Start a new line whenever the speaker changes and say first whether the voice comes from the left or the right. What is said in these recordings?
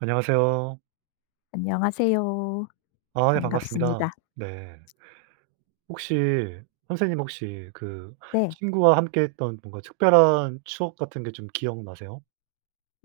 right: 안녕하세요.
left: 안녕하세요.
right: 아 네, 반갑습니다.
left: 반갑습니다.
right: 네. 혹시 선생님, 혹시 그
left: 네.
right: 친구와 함께 했던 뭔가 특별한 추억 같은 게 좀 기억나세요?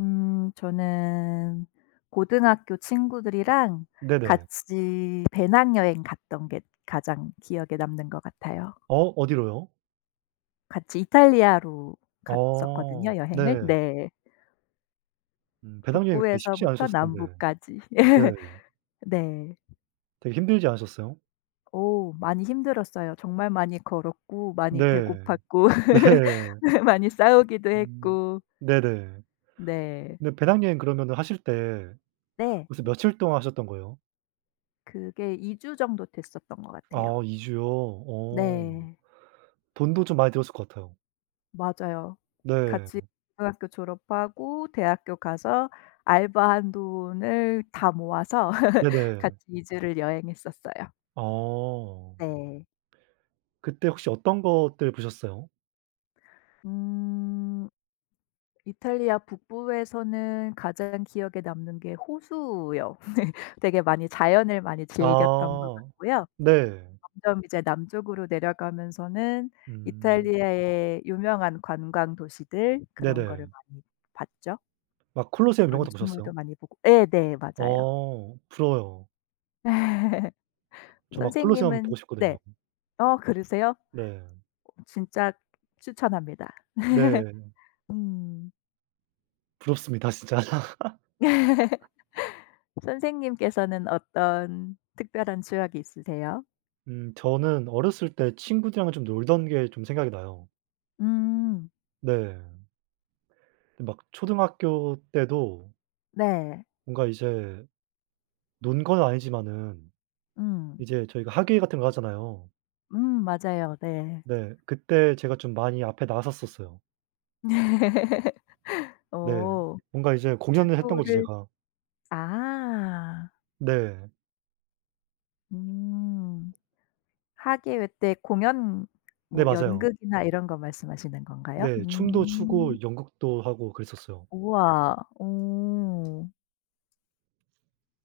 left: 저는 고등학교 친구들이랑
right: 네네.
left: 같이 배낭여행 갔던 게 가장 기억에 남는 것 같아요.
right: 어, 어디로요?
left: 같이 이탈리아로
right: 어
left: 갔었거든요, 여행을.
right: 네.
left: 네.
right: 배낭여행 되게 쉽지
left: 북부에서부터
right: 않으셨을 텐데.
left: 남부까지.
right: 네.
left: 네.
right: 되게 힘들지 않으셨어요?
left: 오, 많이 힘들었어요. 정말 많이 걸었고 많이
right: 네.
left: 배고팠고
right: 네.
left: 많이 싸우기도
right: 음.
left: 했고.
right: 네네.
left: 네.
right: 근데 배낭여행 그러면 하실 때
left: 네.
right: 그래서 며칠 동안 하셨던 거예요?
left: 그게 2주 정도 됐었던 것 같아요.
right: 아, 2 주요? 어.
left: 네.
right: 돈도 좀 많이 들었을 것 같아요.
left: 맞아요.
right: 네.
left: 같이 고등학교 졸업하고 대학교 가서 알바한 돈을 다 모아서 같이
right: 네네.
left: 이 주를 여행했었어요.
right: 어.
left: 네.
right: 그때 혹시 어떤 것들 보셨어요?
left: 음 이탈리아 북부에서는 가장 기억에 남는 게 호수요. 되게 많이 자연을 많이 즐겼던 것
right: 아.
left: 같고요.
right: 네.
left: 점점 이제 남쪽으로 내려가면서는
right: 음.
left: 이탈리아의 유명한 관광 도시들 그런 거를
right: 네네.
left: 많이 봤죠.
right: 막 콜로세움 이런 것도
left: 건축물도
right: 보셨어요?
left: 많이 보고 예네. 맞아요.
right: 어. 부러워요. 저 막 콜로세움 보고
left: 선생님은 네.
right: 싶거든요.
left: 어 그러세요?
right: 네.
left: 진짜 추천합니다.
right: 네.
left: 음.
right: 부럽습니다 진짜.
left: 선생님께서는 어떤 특별한 추억이 있으세요?
right: 저는 어렸을 때 친구들이랑 좀 놀던 게 좀 생각이 나요.
left: 음.
right: 네. 막 초등학교 때도
left: 네.
right: 뭔가 이제 논 건 아니지만은
left: 음.
right: 이제 저희가 학예회 같은 거 하잖아요.
left: 음 맞아요. 네.
right: 네. 그때 제가 좀 많이 앞에 나섰었어요. 네.
left: 어.
right: 뭔가 이제 공연을 했던 거죠
left: 주도를
right: 제가.
left: 아.
right: 네.
left: 음. 학예회 때 공연
right: 네,
left: 뭐
right: 맞아요.
left: 연극이나 이런 거 말씀하시는 건가요?
right: 네. 춤도
left: 음.
right: 추고 연극도 하고 그랬었어요.
left: 우와. 오,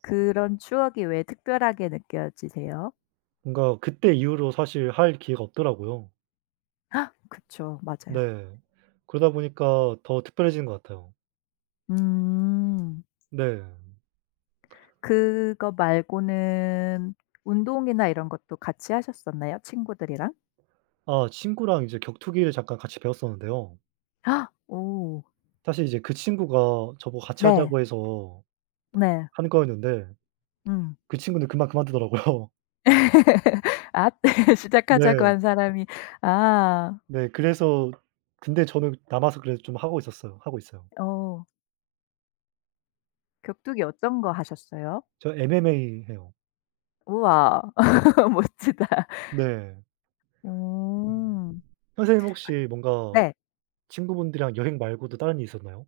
left: 그런 추억이 왜 특별하게 느껴지세요?
right: 뭔가 그때 이후로 사실 할 기회가 없더라고요.
left: 아, 그쵸. 맞아요.
right: 네. 그러다 보니까 더 특별해진 것 같아요.
left: 음.
right: 네.
left: 그거 말고는 운동이나 이런 것도 같이 하셨었나요? 친구들이랑?
right: 아, 친구랑 이제 격투기를 잠깐 같이 배웠었는데요.
left: 아, 오.
right: 사실 이제 그 친구가 저보고 같이
left: 네.
right: 하자고 해서
left: 네.
right: 한 거였는데
left: 음.
right: 그 친구는 금방 그만두더라고요.
left: 아, 시작하자고
right: 네.
left: 한 사람이. 아.
right: 네. 그래서 근데 저는 남아서 그래도 좀 하고 있었어요. 하고 있어요.
left: 어. 격투기 어떤 거 하셨어요?
right: 저 MMA 해요.
left: 우와. 멋지다.
right: 네. 음.
left: 음.
right: 선생님, 혹시 뭔가
left: 네.
right: 친구분들이랑 여행 말고도 다른 일이 있었나요?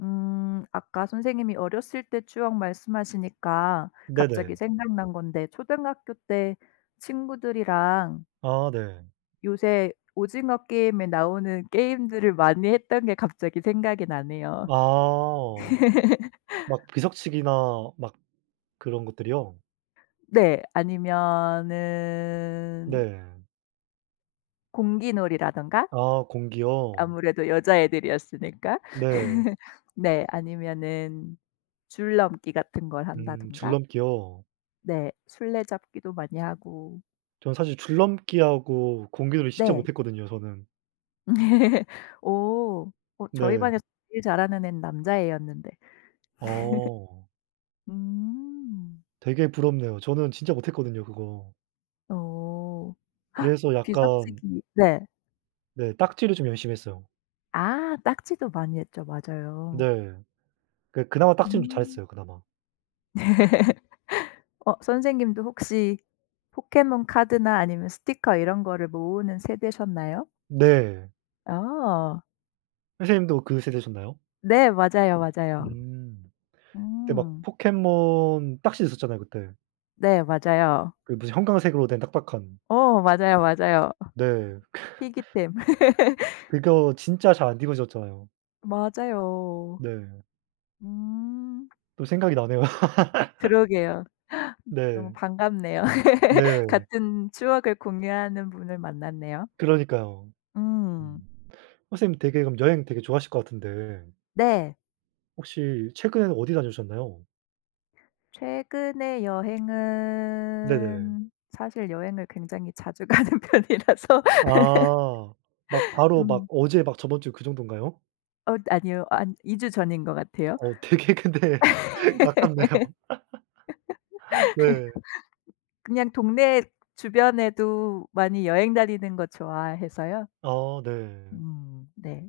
left: 아까 선생님이 어렸을 때 추억 말씀하시니까
right: 네네.
left: 갑자기 생각난 건데 초등학교 때 친구들이랑
right: 아 네.
left: 요새 오징어 게임에 나오는 게임들을 많이 했던 게 갑자기 생각이 나네요.
right: 아. 막 비석치기나 막 그런 것들이요?
left: 네. 아니면은
right: 네.
left: 공기놀이라든가
right: 아, 공기요?
left: 아무래도 여자애들이었으니까.
right: 네.
left: 네. 아니면은 줄넘기 같은 걸 한다든가.
right: 줄넘기요?
left: 네. 술래잡기도 많이 하고.
right: 저는 사실 줄넘기하고 공기놀이 진짜
left: 네.
right: 못했거든요 저는.
left: 오. 저희
right: 네.
left: 반에서 제일 잘하는 애는 남자애였는데.
right: 어.
left: 음.
right: 되게 부럽네요. 저는 진짜 못했거든요 그거.
left: 어.
right: 그래서 약간,
left: 뒤섞치기 네.
right: 네, 딱지를 좀 열심히 했어요.
left: 아, 딱지도 많이 했죠. 맞아요.
right: 네. 그나마 딱지는 좀
left: 음.
right: 잘했어요 그나마.
left: 선생님도 혹시 포켓몬 카드나 아니면 스티커 이런 거를 모으는 세대셨나요?
right: 네.
left: 어.
right: 선생님도 그 세대셨나요?
left: 네. 맞아요, 맞아요.
right: 음. 그때 막
left: 음.
right: 포켓몬 딱지 있었잖아요 그때.
left: 네. 맞아요.
right: 그 무슨 형광색으로 된 딱딱한.
left: 맞아요, 맞아요.
right: 네.
left: 희귀템.
right: 그거 진짜 잘 안 뒤집어졌잖아요.
left: 맞아요.
right: 네.
left: 음.
right: 또 생각이 나네요.
left: 그러게요. 너무
right: 네.
left: 반갑네요.
right: 네.
left: 같은 추억을 공유하는 분을 만났네요.
right: 그러니까요.
left: 음.
right: 음. 선생님, 되게 그럼 여행 되게 좋아하실 것 같은데
left: 네.
right: 혹시 최근에는 어디 다녀오셨나요?
left: 최근의
right: 네네.
left: 여행은 사실 여행을 굉장히 자주 가는 편이라서.
right: 아. 막 바로 막
left: 음
right: 어제 막 저번 주 그 정도인가요?
left: 아니요. 한 2 주 전인 것 같아요.
right: 어, 되게 근데 가깝네요. 네.
left: 그냥 동네 주변에도 많이 여행 다니는 거 좋아해서요.
right: 아 네.
left: 음. 네.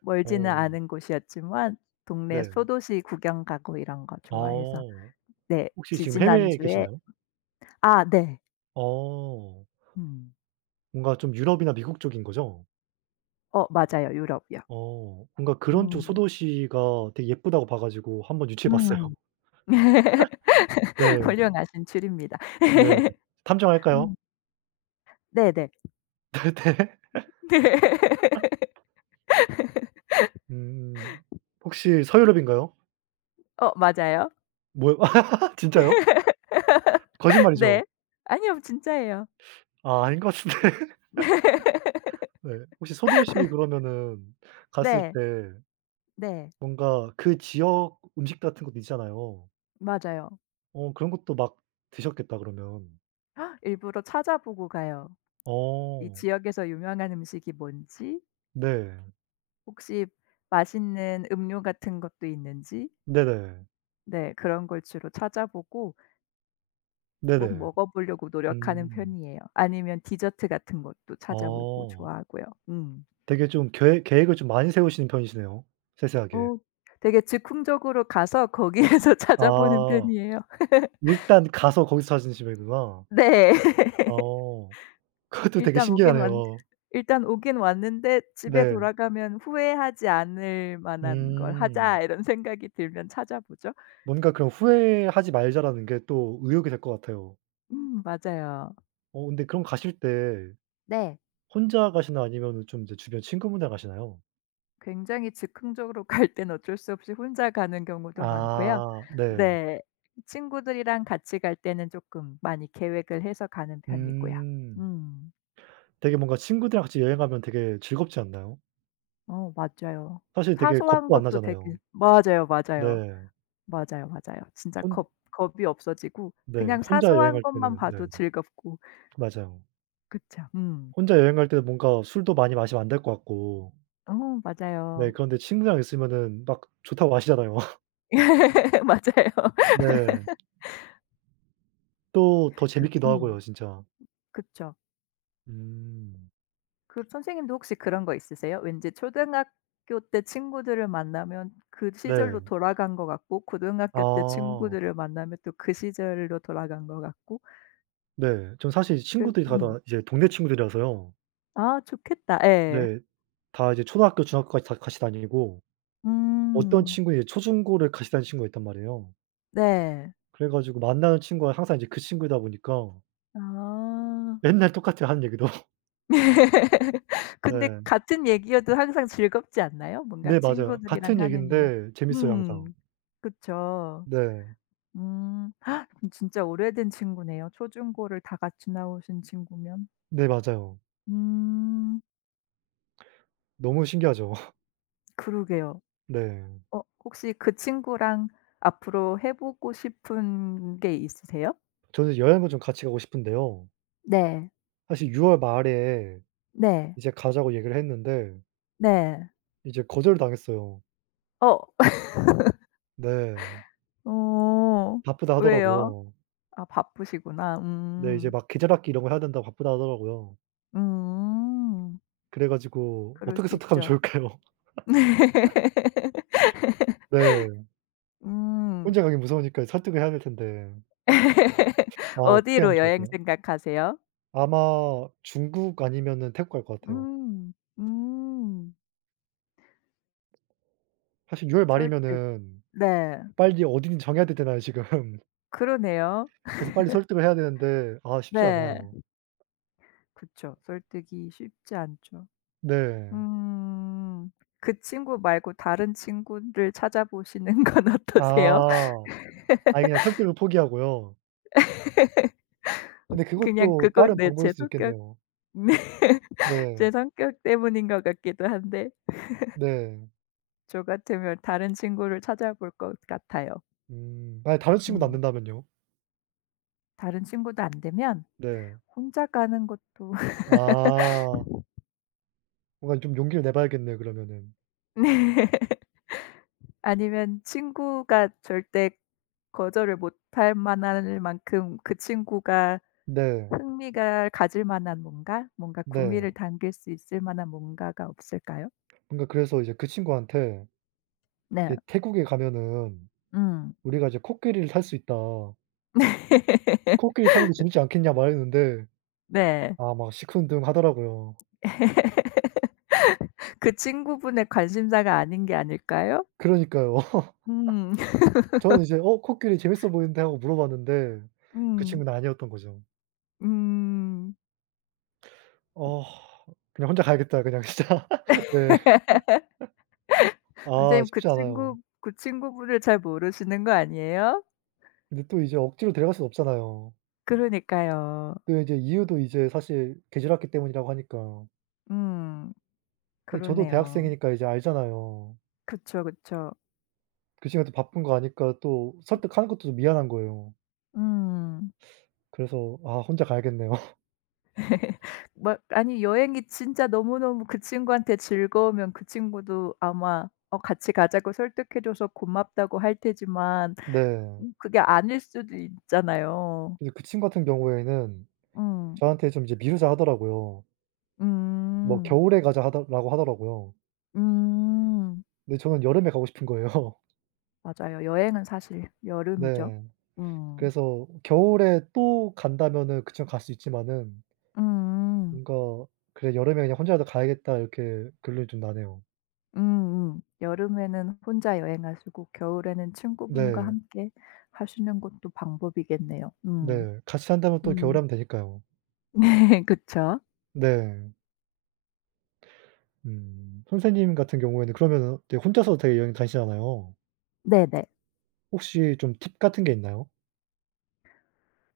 left: 멀지는
right: 어.
left: 않은 곳이었지만 동네
right: 네.
left: 소도시 구경 가고 이런 거 좋아해서.
right: 어.
left: 네.
right: 혹시 지금 해외에
left: 지지난주에.
right: 계시나요?
left: 아, 네.
right: 어.
left: 음.
right: 뭔가 좀 유럽이나 미국 쪽인 거죠?
left: 맞아요. 유럽이요.
right: 어. 뭔가 그런 쪽
left: 음.
right: 소도시가 되게 예쁘다고 봐 가지고 한번 유치해 봤어요.
left: 음.
right: 네.
left: 훌륭하신 추리입니다.
right: 네. 탐정할까요?
left: 음. 네네.
right: 네.
left: 네.
right: 음. 혹시 서유럽인가요?
left: 맞아요.
right: 뭐요? 진짜요? 거짓말이죠?
left: 네. 아니요. 뭐 진짜예요.
right: 아, 아닌 것 같은데. 네. 혹시 소도시 그러면은 갔을
left: 네.
right: 때
left: 네.
right: 뭔가 그 지역 음식 같은 것도 있잖아요.
left: 맞아요.
right: 어, 그런 것도 막 드셨겠다 그러면.
left: 일부러 찾아보고 가요. 이
right: 어.
left: 지역에서 유명한 음식이 뭔지
right: 네.
left: 혹시 맛있는 음료 같은 것도 있는지,
right: 네네.
left: 네, 그런 걸 주로 찾아보고 꼭
right: 네네.
left: 먹어 보려고 노력하는
right: 음.
left: 편이에요. 아니면 디저트 같은 것도 찾아보고
right: 어.
left: 좋아하고요. 음.
right: 되게 좀 계획을 좀 많이 세우시는 편이시네요, 세세하게.
left: 어 되게 즉흥적으로 가서 거기에서 찾아보는
right: 아.
left: 편이에요.
right: 일단 가서 거기서 찾으는 식이구나.
left: 네.
right: 어. 그것도 되게
left: 일단 오긴 왔
right: 신기하네요.
left: 일단 오긴 왔는데 '집에
right: 네.
left: 돌아가면 후회하지 않을 만한 걸
right: 음.
left: 하자.' 이런 생각이 들면 찾아보죠.
right: 뭔가 그런 '후회하지 말자.'라는 게 또 의욕이 될 것 같아요.
left: 맞아요.
right: 어, 근데 그럼 가실 때
left: 네.
right: 혼자 가시나요? 아니면은 좀 이제 주변 친구분이랑 가시나요?
left: 굉장히 즉흥적으로 갈 땐 어쩔 수 없이 혼자 가는 경우도 많고요.
right: 아. 네.
left: 네. 친구들이랑 같이 갈 때는 쪼끔 많이 계획을 해서 가는 편이고요.
right: 음.
left: 음.
right: 되게 뭔가 친구들이랑 같이 여행하면 되게 즐겁지 않나요?
left: 맞아요.
right: 사실 되게
left: 사소한
right: 겁도 안
left: 것도 되게
right: 나잖아요.
left: 맞아요,
right: 네.
left: 맞아요. 맞아요, 맞아요. 진짜
right: 혼
left: 겁 겁이 없어지고
right: 네.
left: 그냥
right: 혼자
left: 사소한
right: 여행할
left: 것만
right: 때는, 네.
left: 봐도 즐겁고.
right: 맞아요.
left: 그쵸. 음.
right: 혼자 여행할 때는 뭔가 술도 많이 마시면 안 될 것 같고,
left: 어
right: 네,
left: 맞아요.
right: 그런데 친구랑 있으면은 막 좋다고 마시잖아요.
left: 맞아요.
right: 네. 또 더
left: 그
right: 재밌기도 하고요 진짜.
left: 그쵸.
right: 음.
left: 그 선생님도 혹시 그런 거 있으세요? 왠지 초등학교 때 친구들을 만나면 그
right: 네.
left: 시절로 돌아간 것 같고 고등학교 때
right: 아.
left: 친구들을 만나면 또 그 시절로 돌아간 것 같고.
right: 네. 전 사실
left: 그.
right: 친구들이 다
left: 음.
right: 다 이제 동네 친구들이라서요.
left: 아, 좋겠다. 예.
right: 네. 다 이제 초등학교, 중학교까지 다 같이 다니고 어떤
left: 음.
right: 친구는 이제 초중고를 같이 다닌 친구가 있단 말이에요.
left: 네.
right: 그래 가지고 만나는 친구가 항상 이제 그 친구이다 보니까
left: 아.
right: 맨날 똑같아요 하는 얘기도.
left: 근데
right: 네.
left: 같은 얘기여도 항상 즐겁지 않나요? 뭔가
right: 네, 맞아요.
left: 친구들이랑
right: 같은
left: 하는 이야기?
right: 얘기인데 재밌어요
left: 음.
right: 항상.
left: 그쵸.
right: 네.
left: 음. 진짜 오래된 친구네요. 초중고를 다 같이 나오신 친구면.
right: 네, 맞아요.
left: 음.
right: 너무 신기하죠.
left: 그러게요.
right: 네.
left: 혹시 그 친구랑 앞으로 해 보고 싶은 게 있으세요?
right: 저는 여행을 좀 같이 가고 싶은데요.
left: 네.
right: 사실 6월 말에
left: 네.
right: 이제 가자고 얘기를 했는데
left: 네.
right: 이제 거절을 당했어요.
left: 어.
right: 네.
left: 어.
right: 바쁘다
left: 왜요?
right: 하더라고요.
left: 아, 바쁘시구나.
right: 네, 이제
left: 음.
right: 막 계절 학기 이런 거 해야 된다고 바쁘다 하더라고요.
left: 음.
right: 그래 가지고
left: 그럴
right: 어떻게
left: 수
right: 설득하면
left: 있죠.
right: 좋을까요?
left: 네.
right: 네.
left: 음.
right: 혼자 가긴 무서우니까 설득을 해야 될 텐데. 아, 어떻게 하면
left: 어디로 여행
right: 좋을까요?
left: 생각하세요?
right: 아마 중국 아니면은 태국 갈 것 같아요.
left: 음. 음.
right: 사실 6월
left: 설득.
right: 말이면은
left: 네.
right: 빨리 어디든 정해야 되잖아요 지금.
left: 그러네요.
right: 그래서 빨리 설득을 해야 되는데, 아, 쉽지
left: 네.
right: 않아요.
left: 그쵸. 설득이 쉽지 않죠.
right: 네.
left: 음. 그 친구 말고 다른 친구를 찾아보시는 건 어떠세요?
right: 아. 아예 그냥 설득을 포기하고요. 근데
left: 그냥
right: 그것도
left: 그건,
right: 빠른
left: 네,
right: 방법일
left: 제
right: 수
left: 성격
right: 있겠네요.
left: 네,
right: 네.
left: 제 성격 때문인 것 같기도 한데
right: 네.
left: 저 같으면 다른 친구를 찾아볼 것 같아요.
right: 음. 만약 다른 친구도 안
left: 음.
right: 된다면요?
left: 다른 친구도 안 되면
right: 네.
left: 혼자 가는 것도.
right: 아. 뭔가 좀 용기를 내 봐야겠네요 그러면은.
left: 네. 아니면 친구가 절대 거절을 못할 만할 만큼 그 친구가
right: 네.
left: 흥미가 가질 만한, 뭔가 구미를
right: 네.
left: 당길 수 있을 만한 뭔가가 없을까요?
right: 뭔가 그래서 이제 그 친구한테
left: 네.
right: 이제 "태국에 가면은
left: 음.
right: 우리가 이제 코끼리를 탈 수 있다. 코끼리 타는 거 재밌지 않겠냐?" 말했는데,
left: 네.
right: 아, 막 시큰둥 하더라고요.
left: 그 친구분의 관심사가 아닌 게 아닐까요?
right: 그러니까요.
left: 음.
right: 저는 이제 '어, 코끼리 재밌어 보이는데.' 하고 물어봤는데 그
left: 음.
right: 친구는 아니었던 거죠.
left: 음.
right: 어, 그냥 '혼자 가야겠다.' 그냥 진짜. 네. 아,
left: 선생님, 그
right: 쉽지 않아요.
left: 친구 그 친구분을 잘 모르시는 거 아니에요?
right: 근데 또 이제 억지로 데려갈 순 없잖아요.
left: 그러니까요.
right: 또 이제 이유도 이제 사실 계절학기 때문이라고 하니까.
left: 음.
right: 근데 저도
left: 그러네요.
right: 대학생이니까 이제 알잖아요.
left: 그쵸, 그쵸.
right: 그 친구가 또 바쁜 거 아니까 또 설득하는 것도 좀 미안한 거예요.
left: 음.
right: 그래서, 아, 혼자 가야겠네요.
left: 막 아니 여행이 진짜 너무너무 그 친구한테 즐거우면 그 친구도 아마 같이 가자고 설득해 줘서 고맙다고 할 테지만
right: 네.
left: 그게 아닐 수도 있잖아요.
right: 근데 그 친구 같은 경우에는
left: 음.
right: 저한테 좀 이제 미루자 하더라고요. 뭐
left: 음.
right: 겨울에 가자 하더라고요.
left: 음.
right: 근데 저는 여름에 가고 싶은 거예요.
left: 맞아요. 여행은 사실 여름이죠.
right: 네.
left: 음.
right: 그래서 겨울에 또 간다면은 그쯤 갈 수 있지만은
left: 음.
right: 뭔가 '그래, 여름에 그냥 혼자라도 가야겠다.' 이렇게 결론이 좀 나네요.
left: 음음. 여름에는 혼자 여행하시고 겨울에는 친구분과
right: 네.
left: 함께 하시는 것도 방법이겠네요.
right: 네.
left: 음.
right: 같이 산다면 또
left: 음.
right: 겨울에 하면 되니까요.
left: 네. 그쵸.
right: 네. 음. 선생님 같은 경우에는 그러면은 되게 혼자서 되게 여행 다니시잖아요.
left: 네네.
right: 혹시 좀 팁 같은 게 있나요?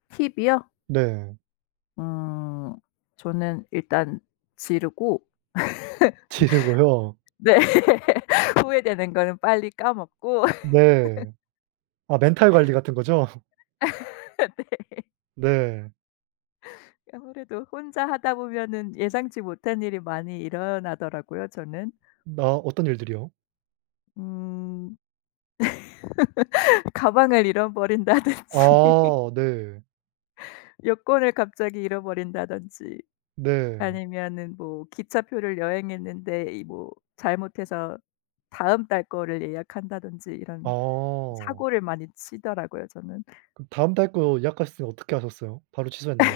left: 팁이요?
right: 네.
left: 음 저는 일단 지르고.
right: 지르고요.
left: 네. 후회되는 거는 빨리 까먹고.
right: 네. 아, 멘탈 관리 같은 거죠? 네.
left: 아무래도 혼자 하다 보면은 예상치 못한 일이 많이 일어나더라고요, 저는.
right: 나 어떤 일들이요?
left: 음 가방을 잃어버린다든지,
right: 아 네.
left: 여권을 갑자기 잃어버린다든지,
right: 네.
left: 아니면은 뭐 기차표를 여행했는데 이 뭐 잘못해서 다음 달 거를 예약한다든지 이런
right: 아.
left: 사고를 많이 치더라고요, 저는.
right: 그럼 다음 달 거 예약하셨으면 어떻게 하셨어요? 바로 취소했나요?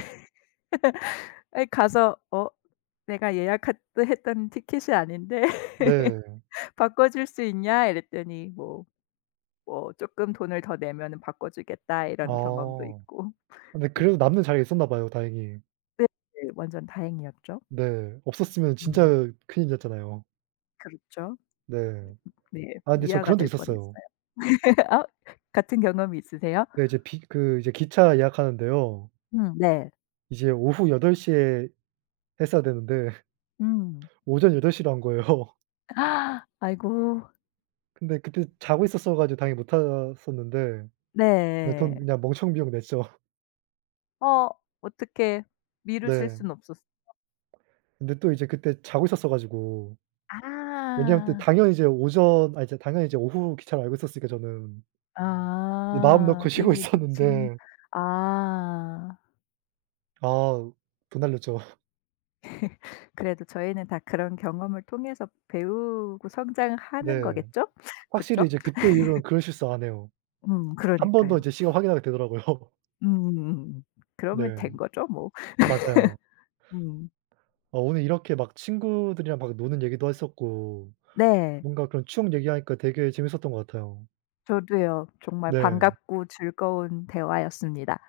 left: 예, 가서 "어, 내가 예약했 했던 티켓이 아닌데
right: 네.
left: 바꿔줄 수 있냐?" 이랬더니 뭐 "쪼끔 돈을 더 내면은 바꿔주겠다." 이런 경험도
right: 아.
left: 있고.
right: 근데 그래도 남는 자리가 있었나 봐요 다행히.
left: 네. 네. 완전 다행이었죠.
right: 네. 없었으면 진짜
left: 음.
right: 큰일 났잖아요.
left: 그렇죠.
right: 네.
left: 네.
right: 아, 근데 저
left: 미아가
right: 그런 적
left: 될
right: 있었어요.
left: 뻔했어요. 아, 같은 경험이 있으세요?
right: 네, 이제 비 그 이제 기차 예약하는데요.
left: 음. 네.
right: 이제 오후 8덟시에 했어야 되는데
left: 음.
right: 오전 8덟시로 한 거예요.
left: 아이고.
right: 근데 그때 자고 있었어 가지고 당연히 못 탔었는데 그냥 돈
left: 네.
right: 그냥 멍청 비용 냈죠.
left: 어 어떻게 미루실
right: 네.
left: 순 없었.
right: 근데 또 이제 그때 자고 있었어 가지고 왜냐면 또
left: 아.
right: 당연히 이제 오후 기차를 알고 있었으니까 저는. 이제 마음
left: 아.
right: 놓고 쉬고
left: 이미 놓친.
right: 있었는데,
left: 아.
right: 아, 돈 날렸죠.
left: 그래도 저희는 다 그런 경험을 통해서 배우고 성장하는
right: 네.
left: 거겠죠? 그쵸?
right: 확실히 이제 그때 이후로는 그런 실수 안 해요. 한 번 더
left: 그러니까요.
right: 이제 시간 확인하게 되더라고요.
left: 음음. 음. 그러면
right: 네.
left: 된 거죠 뭐.
right: 맞아요.
left: 음.
right: 아, 오늘 이렇게 막 친구들이랑 막 노는 얘기도 했었고
left: 네.
right: 뭔가 그런 추억 얘기하니까 되게 재밌었던 것 같아요.
left: 저도요. 정말
right: 네.
left: 반갑고 즐거운 대화였습니다.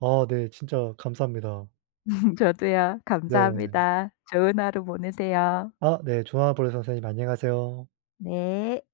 right: 아 네. 진짜 감사합니다.
left: 저도요.
right: 네.
left: 감사합니다. 좋은 하루 보내세요.
right: 아 네. 조아 브라더 선생님, 안녕하세요.
left: 네.